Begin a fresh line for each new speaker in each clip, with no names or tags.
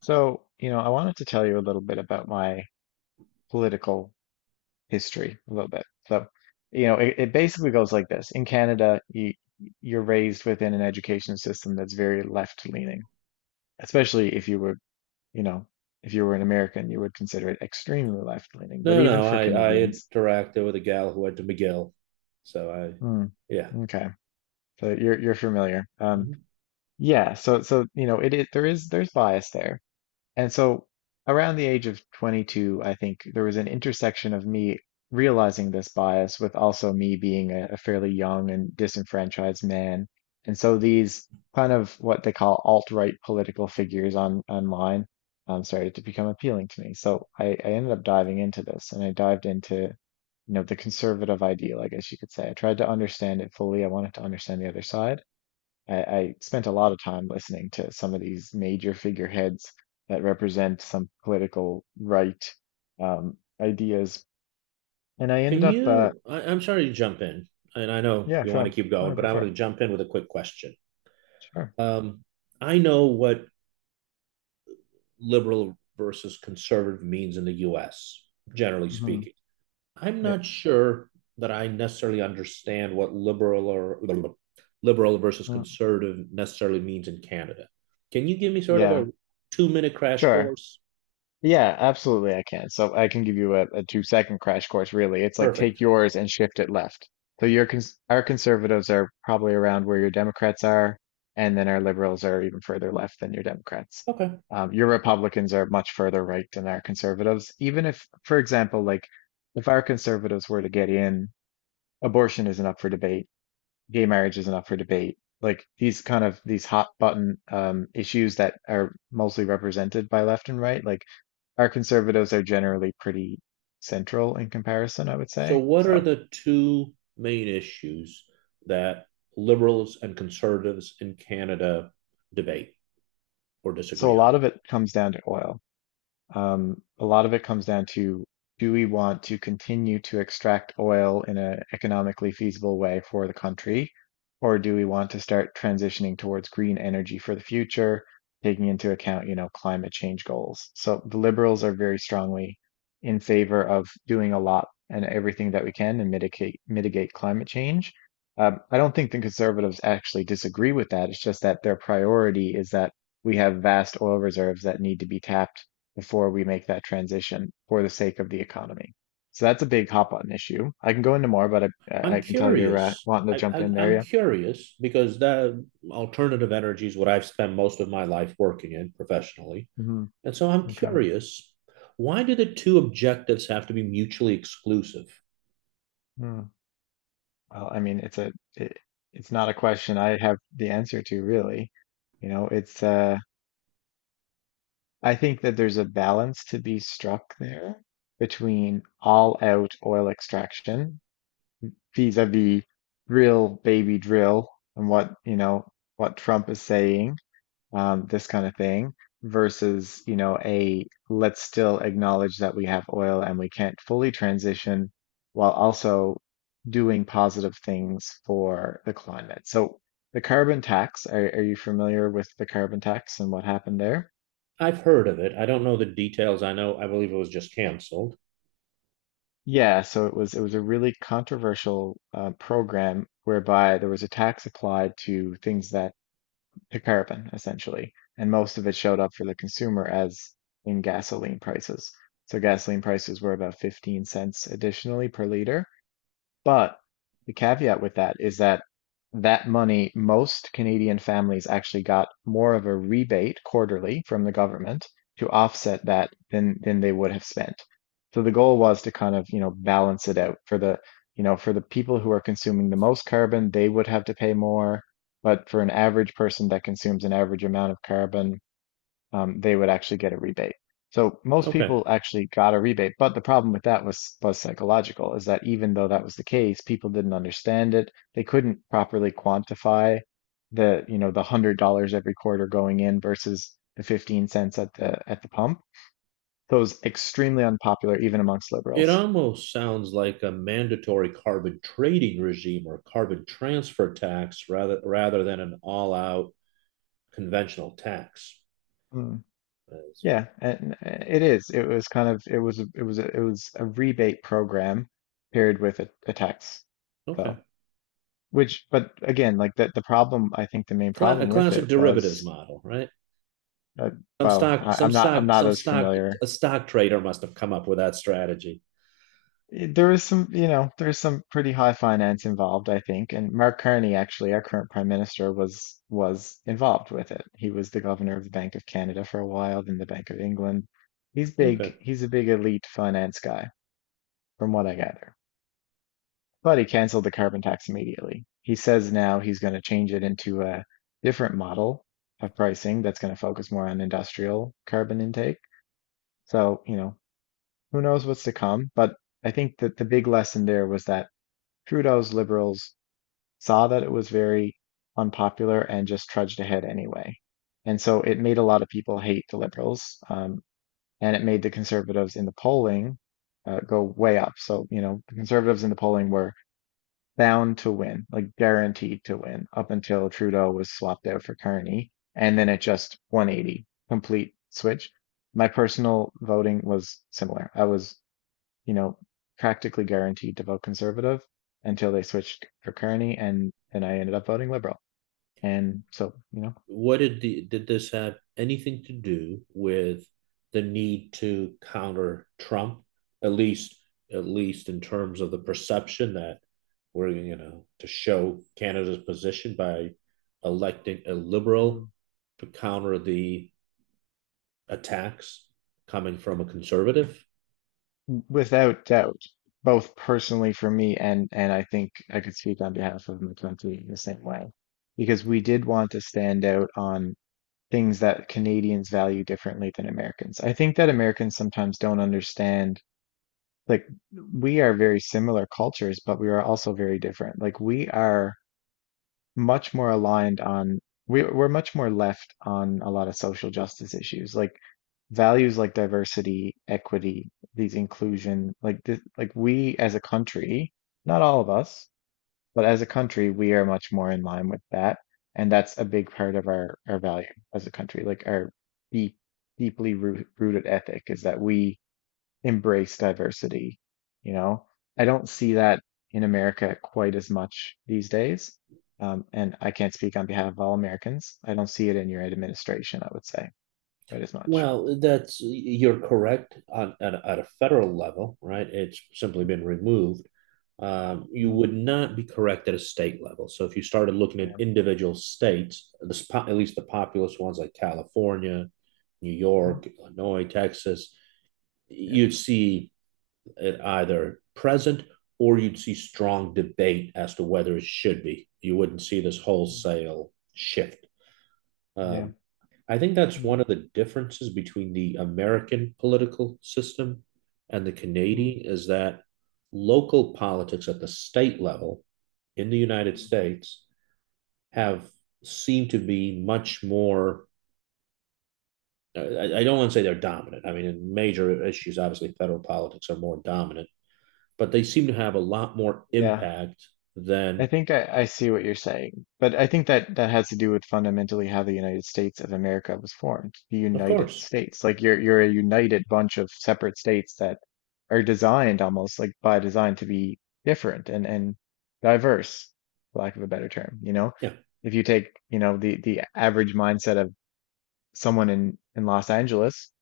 I wanted to tell you a little bit about my political history, a little bit. It basically goes like this. In Canada, you're raised within an education system that's very left-leaning, especially if you were, you know, if you were an American, you would consider it extremely left-leaning. But
No, no,
even
no.
for
I
Canadians,
interacted with a gal who went to McGill, so I,
hmm,
yeah.
okay, so you're familiar.
Mhm.
Yeah, so so you know, it there is there's bias there. And so around the age of 22, I think there was an intersection of me realizing this bias with also me being a fairly young and disenfranchised man. And so these kind of what they call alt-right political figures on online started to become appealing to me. So I ended up diving into this and I dived into, the conservative ideal, I guess you could say. I tried to understand it fully. I wanted to understand the other side. I spent a lot of time listening to some of these major figureheads that represent some political right ideas, and I ended
Can
up,
you? I'm sorry to jump in, and I know
yeah,
you want to
sure,
keep going,
no,
but
go
I
for
want
it,
to jump in with a quick question.
sure,
Um, I know what liberal versus conservative means in the U.S. generally
hmm,
speaking. I'm not
yep,
sure that I necessarily understand what liberal or liberal versus
mm,
conservative necessarily means in Canada. Can you give me sort of a
yeah,
two-minute crash
sure.
course?
Yeah, absolutely I can. So I can give you a 2 second crash course really. It's like take
Perfect.
yours and shift it left. So your cons our conservatives are probably around where your Democrats are, and then our liberals are even further left than your Democrats.
Okay.
Your Republicans are much further right than our conservatives. Even if, for example, like if our conservatives were to get in, abortion isn't up for debate, gay marriage isn't up for debate. Like these kind of these hot button issues that are mostly represented by left and right, like our conservatives are generally pretty central in comparison, I would
So,
say.
what are
So,
the two main issues that liberals and conservatives in Canada debate or
so a
disagree on?
lot of it comes down to oil. A lot of it comes down to, do we want to continue to extract oil in an economically feasible way for the country, or do we want to start transitioning towards green energy for the future, taking into account, climate change goals? So the liberals are very strongly in favor of doing a lot and everything that we can and mitigate climate change. I don't think the conservatives actually disagree with that. It's just that their priority is that we have vast oil reserves that need to be tapped before we make that transition for the sake of the economy. So that's a big hop on issue. I can go into more, but I I
I'm
I can tell you're
curious.
wanting to
I
jump in there.
am
Yeah,
curious because that alternative energy is what I've spent most of my life working in professionally.
hmm,
And so I'm
okay.
curious, why do the two objectives have to be mutually exclusive?
Hmm. Well, I mean, it's not a question I have the answer to really. You know, it's I think that there's a balance to be struck there between all out oil extraction vis-a-vis drill baby drill and what, what Trump is saying, this kind of thing versus, a, let's still acknowledge that we have oil and we can't fully transition while also doing positive things for the climate. So the carbon tax, are you familiar with the carbon tax and what happened there?
I've heard of it. I don't know the details. I know, I believe it was just canceled.
Yeah, so it was a really controversial program whereby there was a tax applied to things that to carbon essentially, and most of it showed up for the consumer as in gasoline prices. So gasoline prices were about 15 cents additionally per liter. But the caveat with that is that that money, most Canadian families actually got more of a rebate quarterly from the government to offset that than they would have spent. So the goal was to kind of, balance it out for the for the people who are consuming the most carbon, they would have to pay more, but for an average person that consumes an average amount of carbon, they would actually get a rebate. So most
Okay.
people actually got a rebate, but the problem with that was psychological, is that even though that was the case, people didn't understand it. They couldn't properly quantify the, the $100 every quarter going in versus the 15 cents at the pump. So it was extremely unpopular even amongst
It
liberals.
almost sounds like a mandatory carbon trading regime or carbon transfer tax rather than an all-out conventional tax.
Mm.
As,
Yeah, and it is. It was kind of it was a rebate program paired with a tax.
okay.
So, which, but again, like the problem, I think the main
A
problem with it
classic derivatives
was,
model, right?
uh,
Some
well,
stock, some
I'm
stock,
not
some
as
stock.
familiar.
A stock trader must have come up with that strategy.
Eh, there is some, there's some pretty high finance involved, I think. And Mark Carney, actually, our current prime minister, was involved with it. He was the governor of the Bank of Canada for a while, then the Bank of England. He's
Okay.
big. He's a big elite finance guy, from what I gather. But he canceled the carbon tax immediately. He says now he's going to change it into a different model of pricing that's going to focus more on industrial carbon intake. So, who knows what's to come. But I think that the big lesson there was that Trudeau's liberals saw that it was very unpopular and just trudged ahead anyway. And so it made a lot of people hate the liberals. And it made the conservatives in the polling go way up. So, the conservatives in the polling were bound to win, like guaranteed to win, up until Trudeau was swapped out for Carney, and then it just 180 complete switch. My personal voting was similar. I was, you know, practically guaranteed to vote conservative until they switched for Carney, and then I ended up voting liberal. And so, you know,
What did the, did this have anything to do with the need to counter Trump, at least at least in terms of the perception that we're, you know, to show Canada's position by electing a liberal
mm,
to counter the attacks coming from a conservative?
without doubt, both personally for me and I think I could speak on behalf of my country in the same way, because we did want to stand out on things that Canadians value differently than Americans. I think that Americans sometimes don't understand, like, we are very similar cultures, but we are also very different. Like, we are much more aligned on, we're much more left on a lot of social justice issues, like values like diversity, equity, these inclusion, like, this, like we as a country, not all of us, but as a country, we are much more in line with that. And that's a big part of our value as a country, like our deep, rooted ethic is that we embrace diversity. You know, I don't see that in America quite as much these days. And I can't speak on behalf of all Americans. I don't see it in your administration, I would say, quite as much.
Well, that's, you're correct on at, at a federal level, right? It's simply been removed. You
Mm-hmm.
would not be correct at a state level. So if you started looking at
Yeah.
individual states, the, at least the populous ones like California, New
Mm-hmm.
York, Illinois, Texas,
Yep.
you'd see it either present or you'd see strong debate as to whether it should be. You wouldn't see this
Mm.
wholesale shift.
Yeah.
Um, I think that's one of the differences between the American political system and the
Mm-hmm.
Canadian is that local politics at the state level in the United States have seemed to be much more. I don't want to say they're dominant. I mean, in major issues, obviously, federal politics are more dominant, but they seem to have a lot more
Yeah.
impact
I
than,
think I see what you're saying, but I think that that has to do with fundamentally how the United States of America was formed, the
of
United
course,
States. Like you're a united bunch of separate states that are designed almost like by design to be different and diverse, for lack of a better term, you know?
yeah,
If you take, the average mindset of someone in Los Angeles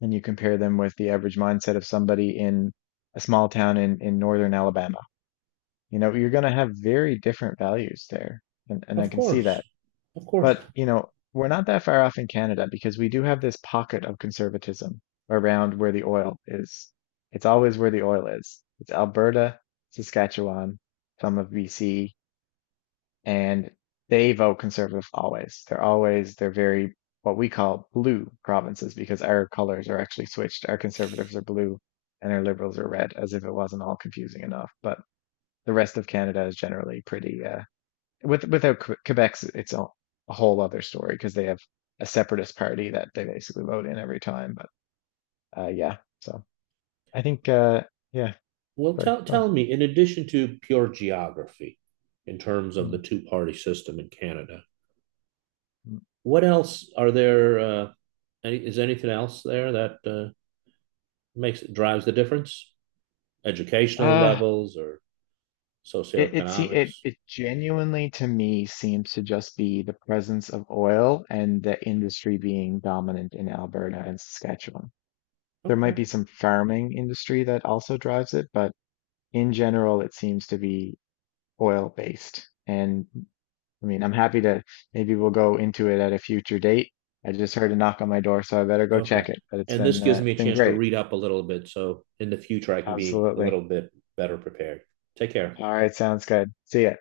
and you compare them with the average mindset of somebody in a small town in northern Alabama, you know, you're going to have very different values there. And I
of
can see
course,
that.
of course.
But, we're not that far off in Canada because we do have this pocket of conservatism around where the oil is. It's always where the oil is. It's Alberta, Saskatchewan, some of BC, and they vote conservative always. They're very what we call blue provinces because our colors are actually switched. Our conservatives are blue and our liberals are red, as if it wasn't all confusing enough. But the rest of Canada is generally pretty without Quebec's a whole other story because they have a separatist party that they basically vote in every time. But yeah, so I think yeah,
Well,
sorry,
tell
go on.
tell me, in addition to pure geography, in terms of the
Mm,
two-party system in Canada,
mm.
what else are there? Any, is anything else there that makes it drives the difference? Educational
Uh,
levels or
it it, se
socioeconomics?
it it genuinely to me seems to just be the presence of oil and the industry being dominant in Alberta and Saskatchewan. There might
Okay,
be some farming industry that also drives it, but in general, it seems to be oil based. And I mean, I'm happy to, maybe we'll go into it at a future date. I just heard a knock on my door, so I better go
okay.
check it. But
And this gives me
it's
a
been
chance to
great.
read up a little bit, so in the future I can be a
Absolutely.
little bit better prepared. Take care.
All right, sounds good. See ya.